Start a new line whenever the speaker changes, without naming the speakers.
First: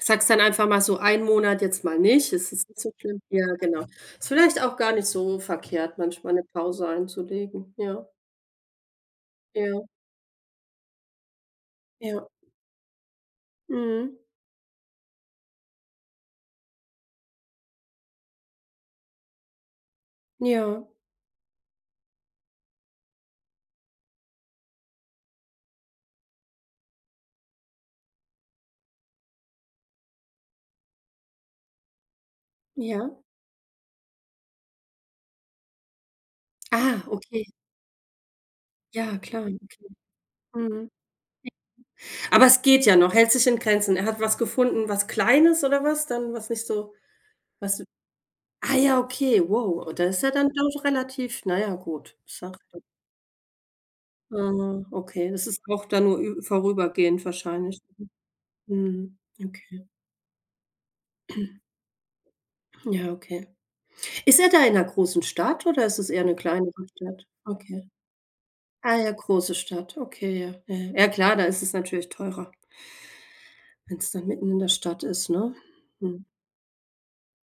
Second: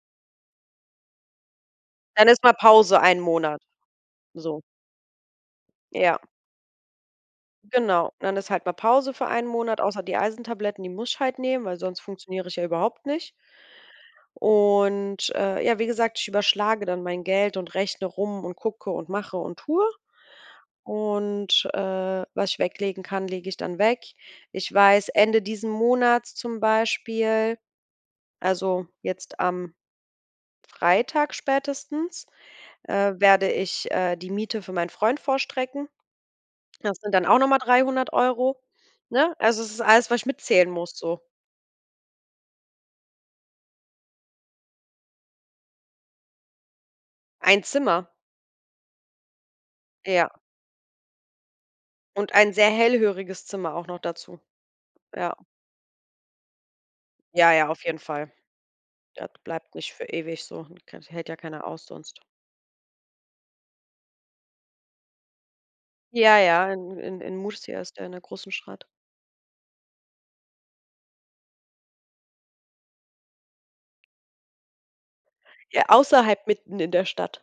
Sagst dann einfach mal so 1 Monat jetzt mal
Dann
nicht,
ist
es
mal
ist nicht so
Pause 1
schlimm, ja
Monat,
genau. Ist vielleicht
so.
auch gar nicht so verkehrt
Ja.
manchmal 'ne Pause einzulegen, ja.
Genau, dann ist halt mal Pause für 1 Monat,
Ja.
außer die Eisentabletten, die muss ich halt nehmen, weil sonst
Ja.
funktioniere ich ja überhaupt nicht.
Mhm.
Und, äh, ja, wie gesagt, ich überschlage dann mein Geld und rechne rum und gucke und mache und tue.
Ja.
Und, äh, was ich weglegen kann, lege ich dann weg. Ich weiß, Ende diesen Monats zum Beispiel, also, jetzt am Freitag spätestens, äh,
Ja.
werde ich, äh, die Miete für meinen Freund vorstrecken. Das
Ah,
sind dann auch
okay.
noch mal 300 €
Ja,
ne?
klar, okay,
Also, es ist alles, was ich mitzählen
mhm.
muss, so.
Aber es geht ja noch, hält sich in Grenzen. Er hat was gefunden, was Kleines oder was dann was nicht so
1
was
Zimmer.
ah ja, okay, wow. Oh, da ist
Ja.
er dann doch relativ na ja, gut.
Und ein sehr
Sachte.
hellhöriges Zimmer auch noch dazu.
Ah, okay,
Ja.
es ist auch dann nur ü vorübergehend
Ja, ja,
wahrscheinlich.
auf jeden Fall.
Mhm.
Das
Mhm.
bleibt
Okay.
nicht für ewig so. Kann das hält ja keiner aus sonst.
Ja, okay. Ist er da in 'ner großen Stadt oder ist es eher 'ne
Ja, ja,
kleinere
in in
Stadt?
in Murcia
Okay.
ist in 'ner großen Stadt.
Ah ja, große Stadt, okay, ja. Ja, ja. Ja, klar, da ist es natürlich teurer. Wenn's dann mitten in der Stadt ist, ne?
Ja,
Hm.
außerhalb, mitten in der Stadt.